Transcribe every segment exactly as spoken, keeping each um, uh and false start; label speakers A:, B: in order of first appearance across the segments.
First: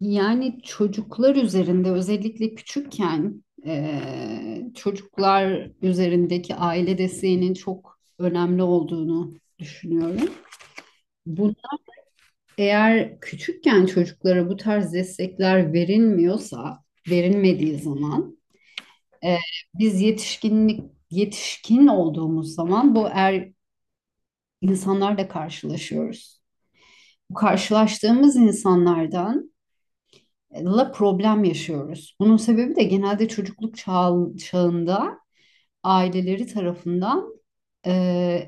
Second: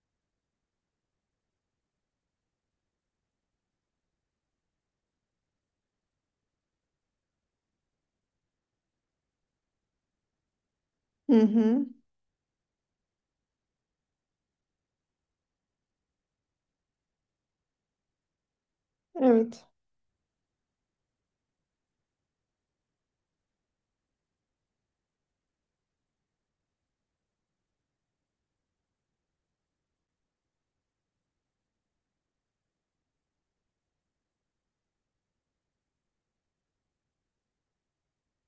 A: Yani çocuklar üzerinde özellikle küçükken eee, çocuklar üzerindeki aile desteğinin çok önemli olduğunu düşünüyorum.
B: Hı
A: Bunu
B: hı.
A: eğer küçükken çocuklara bu tarz destekler verilmiyorsa, verilmediği zaman eee,
B: Evet,
A: biz yetişkinlik yetişkin olduğumuz zaman bu er insanlarla karşılaşıyoruz. Bu karşılaştığımız insanlardan la problem yaşıyoruz. Bunun sebebi de genelde çocukluk çağı- çağında aileleri tarafından e,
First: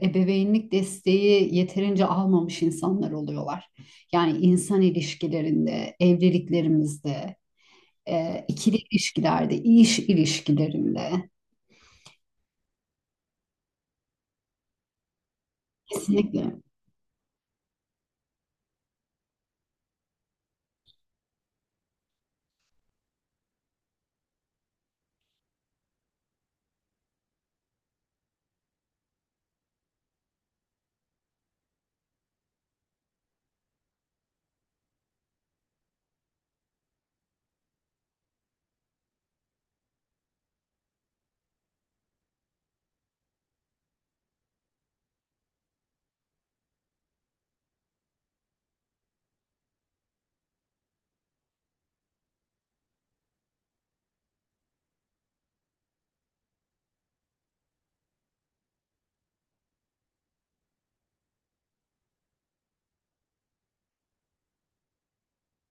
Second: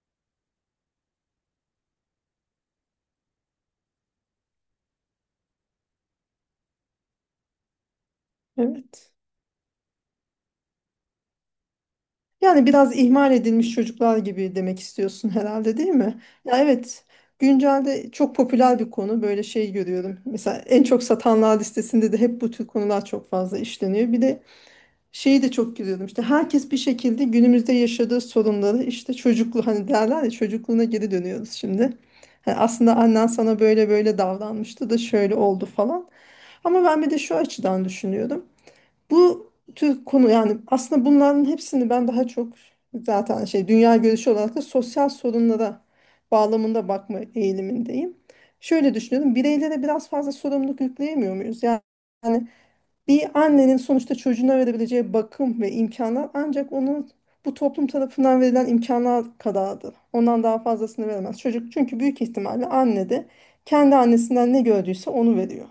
A: ebeveynlik desteği yeterince almamış insanlar oluyorlar. Yani insan ilişkilerinde, evliliklerimizde, e, ikili
B: evet.
A: ilişkilerde, iş ilişkilerinde
B: Yani biraz ihmal edilmiş çocuklar gibi demek istiyorsun herhalde, değil mi?
A: kesinlikle.
B: Ya evet. Güncelde çok popüler bir konu. Böyle şey görüyorum. Mesela en çok satanlar listesinde de hep bu tür konular çok fazla işleniyor. Bir de şeyi de çok gülüyordum, işte herkes bir şekilde günümüzde yaşadığı sorunları, işte çocuklu, hani derler ya, çocukluğuna geri dönüyoruz şimdi. Hani aslında annen sana böyle böyle davranmıştı da şöyle oldu falan. Ama ben bir de şu açıdan düşünüyorum. Bu tür konu, yani aslında bunların hepsini ben daha çok zaten, şey, dünya görüşü olarak da sosyal sorunlara bağlamında bakma eğilimindeyim. Şöyle düşünüyorum, bireylere biraz fazla sorumluluk yükleyemiyor muyuz? Yani bir annenin sonuçta çocuğuna verebileceği bakım ve imkanlar ancak onun bu toplum tarafından verilen imkanlar kadardır. Ondan daha fazlasını veremez. Çocuk, çünkü büyük ihtimalle anne de kendi annesinden ne gördüyse onu veriyor.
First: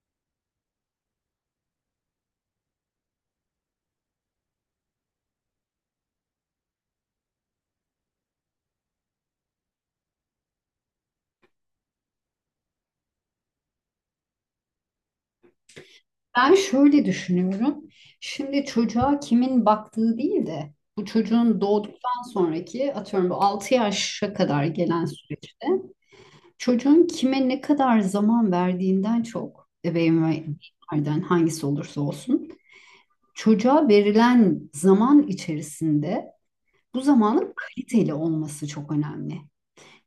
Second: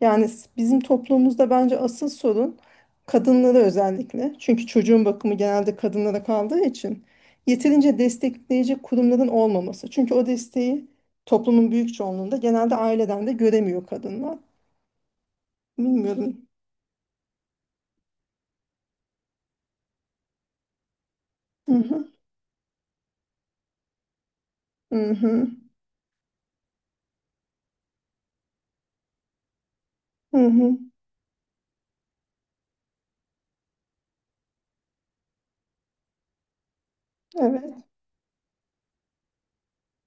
B: Yani s- bizim toplumumuzda bence asıl sorun kadınlara, özellikle. Çünkü çocuğun bakımı genelde kadınlara kaldığı için yeterince destekleyici kurumların olmaması. Çünkü o desteği toplumun büyük çoğunluğunda genelde aileden de göremiyor kadınlar. Bilmiyorum.
A: Ben şöyle düşünüyorum. Şimdi çocuğa kimin baktığı değil de bu çocuğun
B: Hı hı.
A: doğduktan sonraki atıyorum bu altı yaşa kadar gelen
B: Hı hı.
A: süreçte çocuğun kime ne kadar zaman verdiğinden çok ebeveyn ve hı,
B: Hı hı.
A: ebeveynlerden hangisi olursa olsun çocuğa verilen zaman içerisinde bu zamanın
B: Evet.
A: kaliteli olması çok önemli.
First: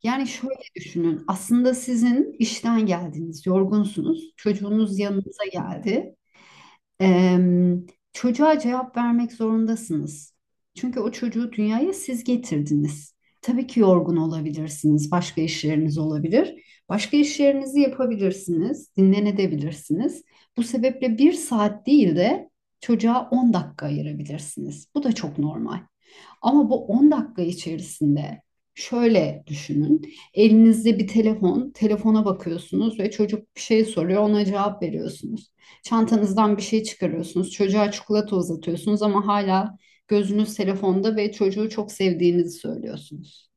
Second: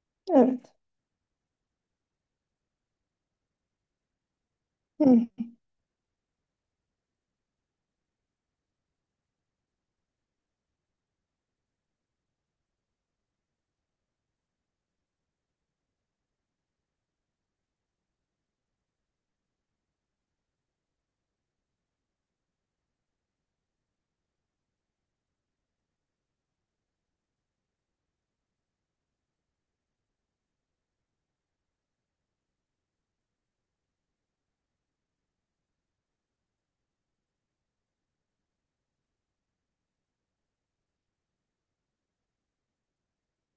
A: Yani şöyle
B: Evet.
A: düşünün, aslında sizin işten geldiniz, yorgunsunuz, çocuğunuz
B: Hı.
A: yanınıza geldi. Em, Çocuğa cevap vermek zorundasınız. Çünkü o çocuğu dünyaya siz getirdiniz. Tabii ki yorgun olabilirsiniz, başka işleriniz olabilir. Başka işlerinizi yapabilirsiniz, dinlenebilirsiniz. Bu sebeple bir saat değil de çocuğa on dakika ayırabilirsiniz. Bu da çok normal. Ama bu on dakika içerisinde şöyle düşünün. Elinizde bir telefon, telefona bakıyorsunuz ve çocuk bir şey soruyor, ona cevap veriyorsunuz. Çantanızdan bir şey çıkarıyorsunuz, çocuğa çikolata uzatıyorsunuz ama hala gözünüz telefonda ve çocuğu çok sevdiğinizi söylüyorsunuz.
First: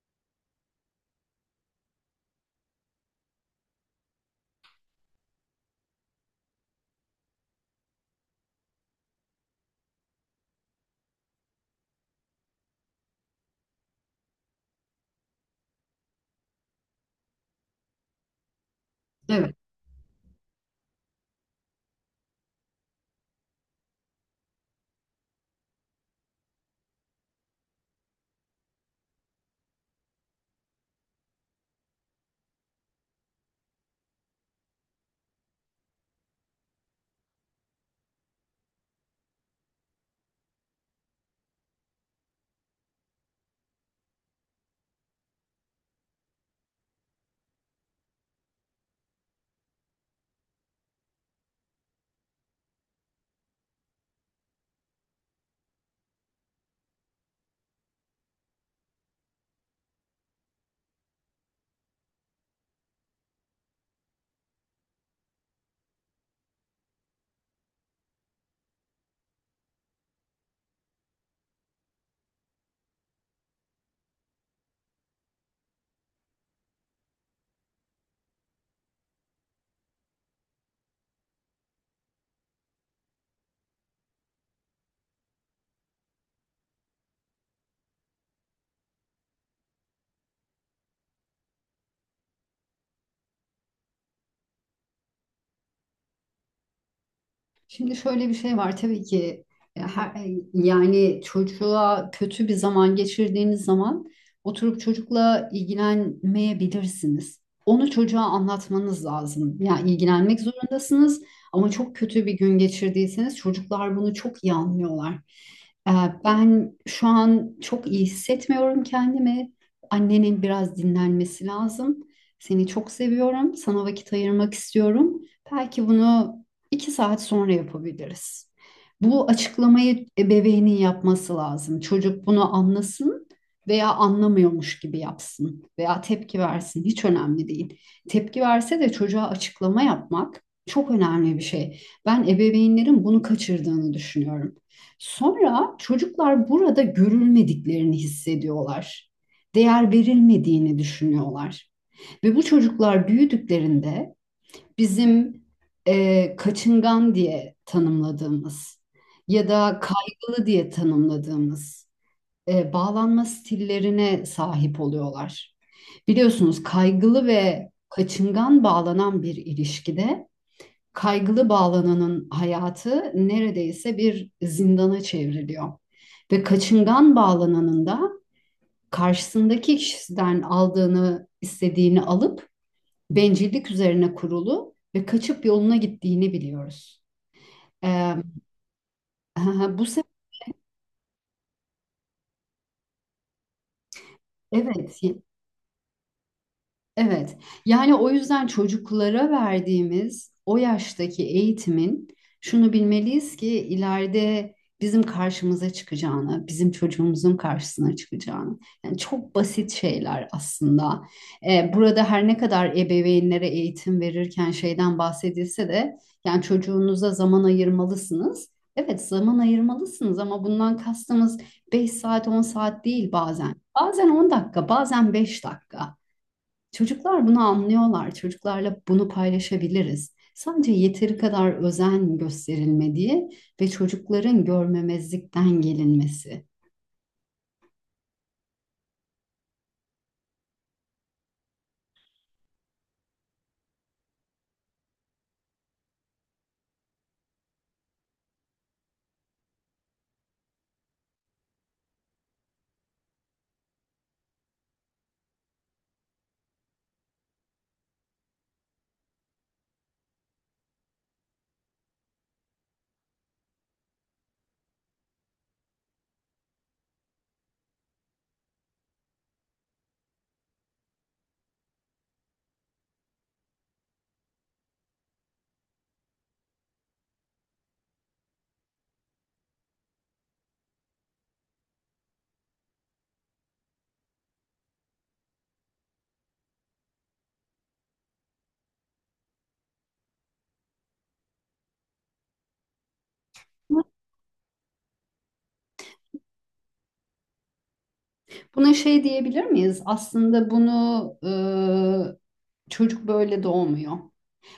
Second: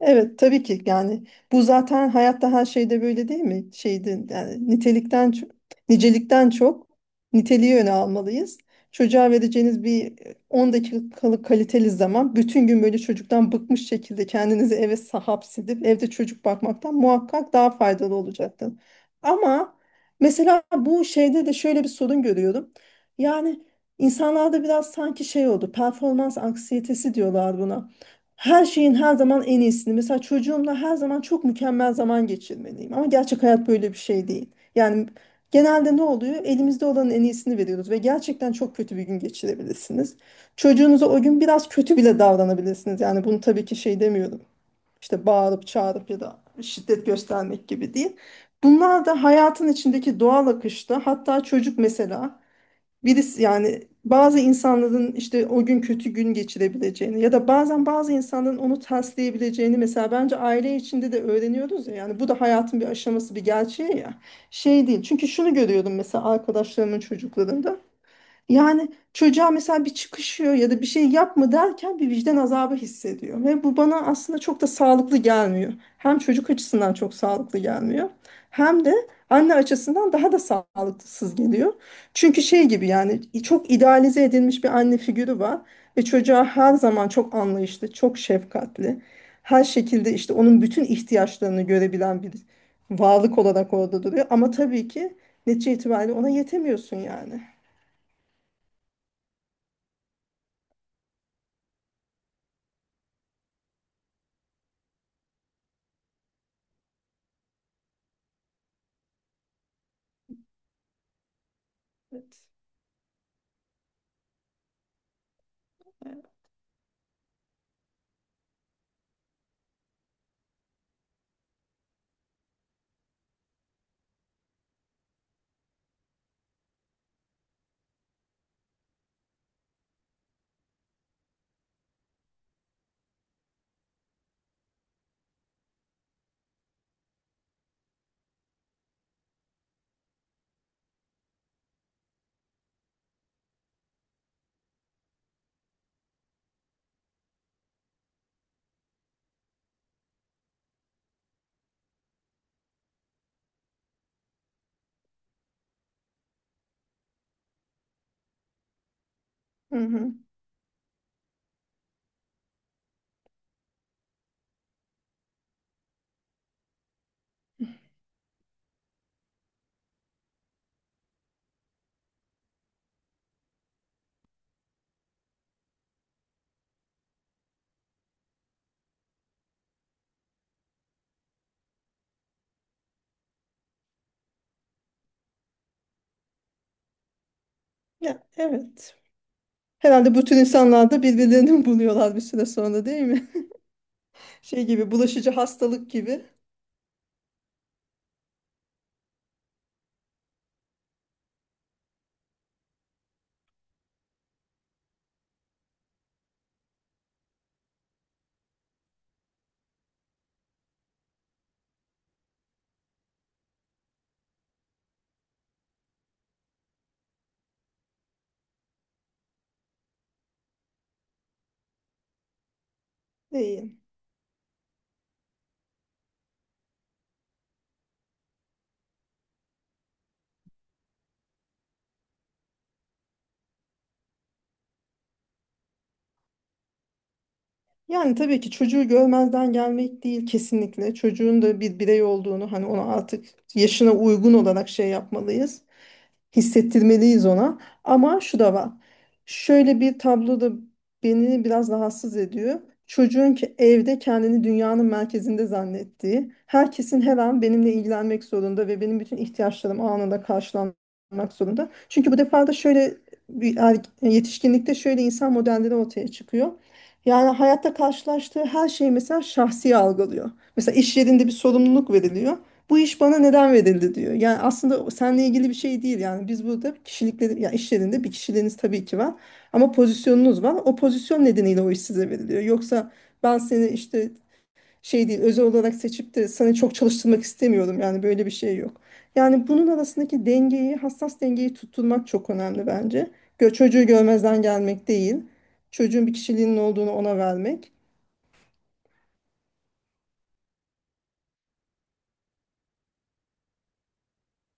B: Evet, tabii ki. Yani bu zaten hayatta her şeyde böyle değil mi? Şeyde, yani nitelikten çok, nicelikten çok niteliği öne almalıyız. Çocuğa vereceğiniz bir e, on dakikalık kaliteli zaman, bütün gün böyle çocuktan bıkmış şekilde kendinizi eve hapsedip evde çocuk bakmaktan muhakkak daha faydalı olacaktır.
A: Evet.
B: Ama mesela bu şeyde de şöyle bir sorun görüyorum. Yani insanlarda biraz sanki şey oldu, performans anksiyetesi diyorlar buna. Her şeyin her zaman en iyisini. Mesela çocuğumla her zaman çok mükemmel zaman geçirmeliyim. Ama gerçek hayat böyle bir şey değil. Yani genelde ne oluyor? Elimizde olanın en iyisini veriyoruz ve gerçekten çok kötü bir gün geçirebilirsiniz. Çocuğunuza o gün biraz kötü bile davranabilirsiniz. Yani bunu tabii ki şey demiyorum. İşte bağırıp çağırıp ya da şiddet göstermek gibi değil. Bunlar da hayatın içindeki doğal akışta, hatta çocuk mesela birisi, yani bazı insanların işte o gün kötü gün geçirebileceğini ya da bazen bazı insanların onu tersleyebileceğini mesela bence aile içinde de öğreniyoruz ya, yani bu da hayatın bir aşaması, bir gerçeği ya. Şey değil, çünkü şunu görüyordum mesela arkadaşlarımın çocuklarında, yani çocuğa mesela bir çıkışıyor ya da bir şey yapma derken bir vicdan azabı hissediyor. Ve bu bana aslında çok da sağlıklı gelmiyor. Hem çocuk açısından çok sağlıklı gelmiyor. Hem de anne açısından daha da sağlıksız geliyor. Çünkü şey gibi, yani çok idealize edilmiş bir anne figürü var. Ve çocuğa her zaman çok anlayışlı, çok şefkatli. Her şekilde işte onun bütün ihtiyaçlarını görebilen bir varlık olarak orada duruyor. Ama tabii ki netice itibariyle ona yetemiyorsun yani.
A: Şimdi şöyle bir şey var. Tabii ki e, her, e, yani çocuğa kötü bir zaman geçirdiğiniz zaman oturup çocukla ilgilenmeyebilirsiniz. Onu çocuğa anlatmanız lazım. Yani ilgilenmek zorundasınız ama çok kötü bir
B: Evet.
A: gün geçirdiyseniz çocuklar bunu çok iyi anlıyorlar. E,
B: Evet.
A: Ben şu an çok iyi hissetmiyorum kendimi. Annenin biraz dinlenmesi lazım. Seni çok seviyorum. Sana vakit ayırmak istiyorum. Belki bunu iki saat sonra yapabiliriz. Bu açıklamayı ebeveynin yapması lazım. Çocuk bunu anlasın veya anlamıyormuş gibi yapsın veya tepki versin, hiç önemli değil. Tepki verse de çocuğa açıklama yapmak çok önemli bir şey. Ben ebeveynlerin bunu kaçırdığını düşünüyorum. Sonra çocuklar burada görülmediklerini hissediyorlar. Değer verilmediğini düşünüyorlar. Ve bu çocuklar büyüdüklerinde bizim e, kaçıngan diye tanımladığımız ya
B: Hı
A: da
B: hı.
A: kaygılı diye tanımladığımız e, bağlanma stillerine sahip oluyorlar. Biliyorsunuz, kaygılı ve kaçıngan bağlanan bir ilişkide kaygılı bağlananın hayatı neredeyse bir zindana çevriliyor. Ve kaçıngan bağlananın da karşısındaki kişiden aldığını, istediğini alıp bencillik üzerine kurulu ve kaçıp yoluna gittiğini biliyoruz. Ee,
B: Ya evet.
A: bu sefer
B: Herhalde bütün insanlar da birbirlerini buluyorlar bir süre sonra, değil mi? Şey gibi,
A: evet.
B: bulaşıcı hastalık gibi
A: Evet. Yani o yüzden çocuklara verdiğimiz o yaştaki eğitimin şunu bilmeliyiz ki ileride bizim karşımıza çıkacağını, bizim çocuğumuzun karşısına çıkacağını. Yani çok basit şeyler aslında. Ee, burada her ne kadar ebeveynlere eğitim verirken şeyden bahsedilse de yani çocuğunuza zaman ayırmalısınız. Evet, zaman ayırmalısınız ama bundan kastımız beş saat on saat değil bazen.
B: değil.
A: Bazen on dakika, bazen beş dakika. Çocuklar bunu anlıyorlar. Çocuklarla bunu paylaşabiliriz. Sadece yeteri kadar özen gösterilmediği ve çocukların görmemezlikten gelinmesi.
B: Yani tabii ki çocuğu görmezden gelmek değil kesinlikle. Çocuğun da bir birey olduğunu, hani ona artık yaşına uygun olarak şey yapmalıyız, hissettirmeliyiz ona. Ama şu da var. Şöyle bir tablo da beni biraz rahatsız ediyor. Çocuğun ki evde kendini dünyanın merkezinde zannettiği, herkesin her an benimle ilgilenmek zorunda ve benim bütün ihtiyaçlarım anında karşılanmak zorunda. Çünkü bu defa da şöyle bir erg- yetişkinlikte şöyle insan modelleri ortaya çıkıyor. Yani hayatta karşılaştığı her şeyi mesela şahsi algılıyor. Mesela iş yerinde bir sorumluluk veriliyor, bu iş bana neden verildi diyor. Yani aslında seninle ilgili bir şey değil. Yani biz burada kişilikleri, ya işlerinde bir kişiliğiniz tabii ki var. Ama pozisyonunuz var. O pozisyon nedeniyle o iş size veriliyor. Yoksa ben seni işte şey değil, özel olarak seçip de sana çok çalıştırmak istemiyorum. Yani böyle bir şey yok. Yani bunun arasındaki dengeyi, hassas dengeyi tutturmak çok önemli bence. Gö- çocuğu görmezden gelmek değil. Çocuğun bir kişiliğinin olduğunu ona vermek.
A: Buna şey diyebilir miyiz? Aslında bunu e, çocuk böyle doğmuyor.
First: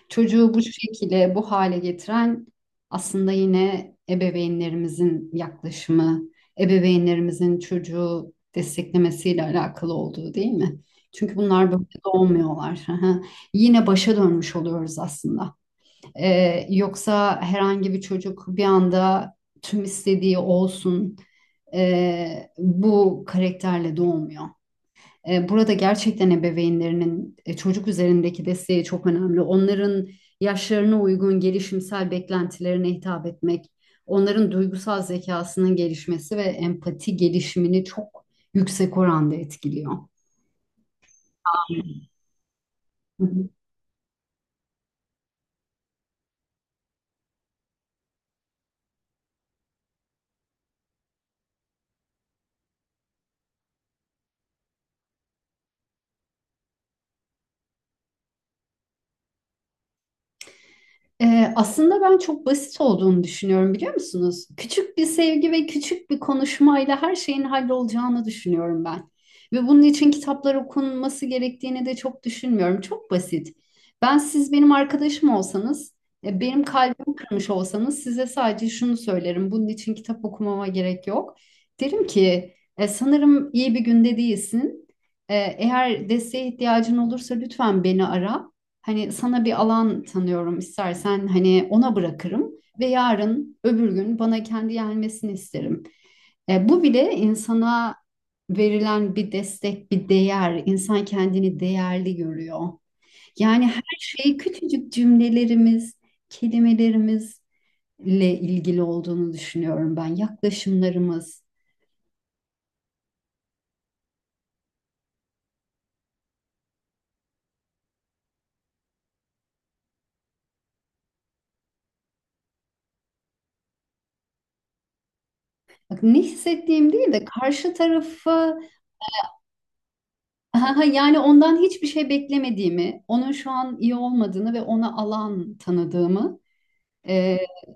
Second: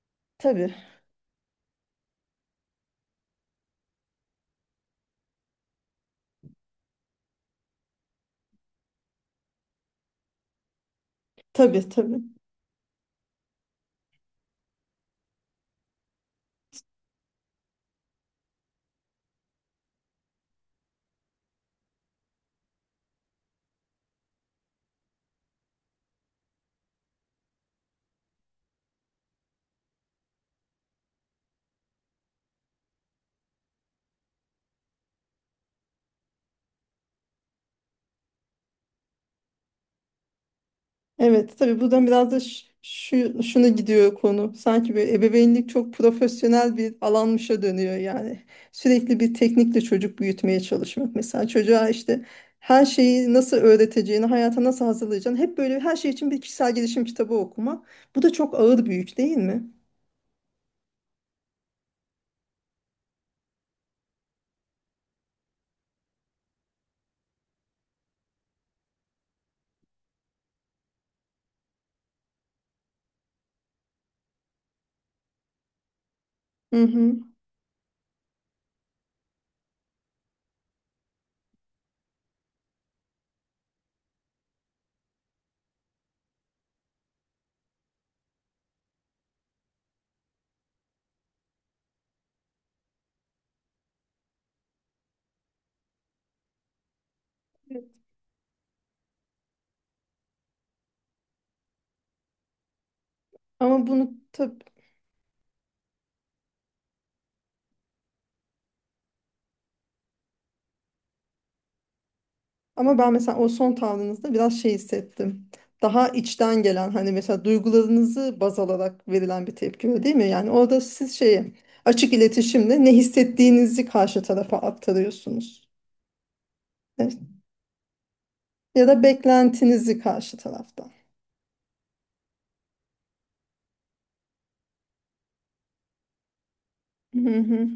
A: Çocuğu bu
B: Tabii,
A: şekilde, bu hale getiren aslında yine ebeveynlerimizin yaklaşımı, ebeveynlerimizin çocuğu desteklemesiyle alakalı olduğu, değil mi? Çünkü bunlar böyle
B: tabii, tabii.
A: doğmuyorlar. Hı hı. Yine başa dönmüş oluyoruz aslında. Ee, yoksa herhangi bir çocuk bir anda tüm istediği olsun, ee, bu karakterle doğmuyor. E, Burada gerçekten ebeveynlerinin e, çocuk üzerindeki desteği çok önemli. Onların yaşlarına uygun gelişimsel beklentilerine hitap etmek, onların duygusal zekasının gelişmesi ve empati gelişimini çok yüksek oranda etkiliyor.
B: Evet, tabii buradan biraz da ş-
A: Hı
B: şu
A: hı.
B: şuna gidiyor konu. Sanki böyle ebeveynlik çok profesyonel bir alanmışa dönüyor yani. Sürekli bir teknikle çocuk büyütmeye çalışmak. Mesela çocuğa işte her şeyi nasıl öğreteceğini, hayata nasıl hazırlayacağını hep böyle her şey için bir kişisel gelişim kitabı okumak. Bu da çok ağır bir yük değil mi?
A: Ee, aslında ben çok basit olduğunu düşünüyorum, biliyor musunuz? Küçük bir sevgi ve küçük bir konuşmayla her şeyin hallolacağını düşünüyorum ben. Ve bunun için kitaplar okunması gerektiğini de çok düşünmüyorum. Çok basit. Ben, siz benim arkadaşım olsanız, e, benim
B: Hı hı.
A: kalbimi kırmış olsanız, size sadece şunu söylerim. Bunun için kitap okumama gerek yok. Derim ki "E, sanırım iyi bir günde değilsin. E, eğer desteğe ihtiyacın olursa lütfen beni ara. Hani sana bir alan tanıyorum, istersen hani ona bırakırım ve yarın öbür gün bana kendi gelmesini isterim. E, bu bile insana verilen bir destek, bir değer. İnsan kendini değerli görüyor. Yani her
B: Ama bunu
A: şey
B: tabii
A: küçücük cümlelerimiz, kelimelerimizle ilgili olduğunu düşünüyorum ben. Yaklaşımlarımız.
B: ama ben mesela o son tavrınızda biraz şey hissettim. Daha içten gelen, hani mesela duygularınızı baz alarak verilen bir tepki, öyle değil mi? Yani orada siz şeyi açık iletişimle ne hissettiğinizi karşı tarafa aktarıyorsunuz.
A: Bak, ne hissettiğim değil
B: Evet.
A: de karşı tarafı.
B: Ya da beklentinizi karşı
A: Ha,
B: taraftan.
A: yani ondan hiçbir şey beklemediğimi, onun şu an iyi olmadığını ve ona alan tanıdığımı
B: Hı
A: e,
B: hı.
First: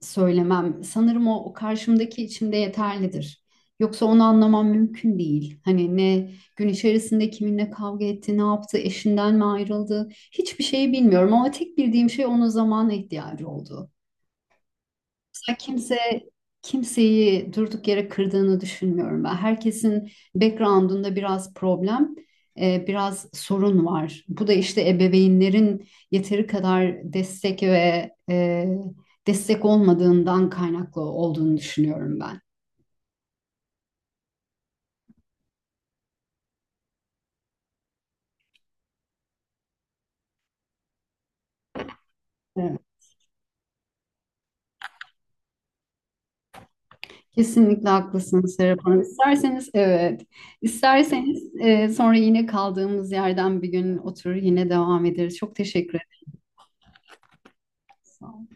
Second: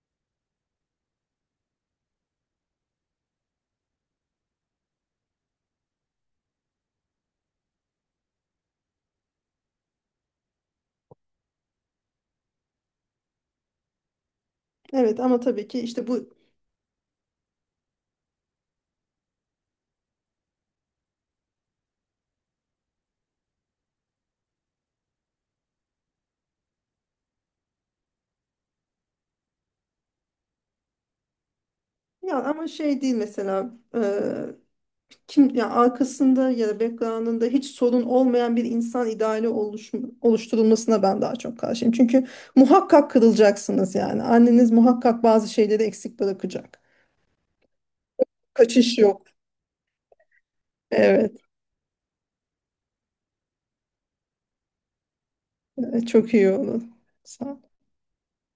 A: söylemem. Sanırım o, o karşımdaki içimde yeterlidir. Yoksa onu anlamam mümkün değil. Hani ne gün içerisinde kiminle kavga etti, ne yaptı, eşinden mi ayrıldı, hiçbir şeyi bilmiyorum. Ama tek bildiğim şey onun zamana ihtiyacı olduğu.
B: Evet, ama
A: Ya
B: tabii ki
A: kimse
B: işte bu,
A: kimseyi durduk yere kırdığını düşünmüyorum ben. Herkesin background'unda biraz problem, e, biraz sorun var. Bu da işte ebeveynlerin yeteri kadar destek ve e, destek olmadığından kaynaklı olduğunu düşünüyorum
B: ya,
A: ben.
B: ama şey değil mesela. Kim, ya arkasında ya da background'ında hiç sorun olmayan bir insan ideali oluş, oluşturulmasına ben daha çok karşıyım. Çünkü
A: Evet.
B: muhakkak kırılacaksınız yani. Anneniz muhakkak bazı şeyleri eksik bırakacak.
A: Kesinlikle haklısınız Serap
B: Kaçış
A: Hanım.
B: yok.
A: İsterseniz evet,
B: Evet.
A: isterseniz e, sonra yine kaldığımız yerden bir gün oturur yine devam ederiz. Çok teşekkür
B: Evet,
A: ederim.
B: çok iyi olur. Sağ
A: Sağ olun.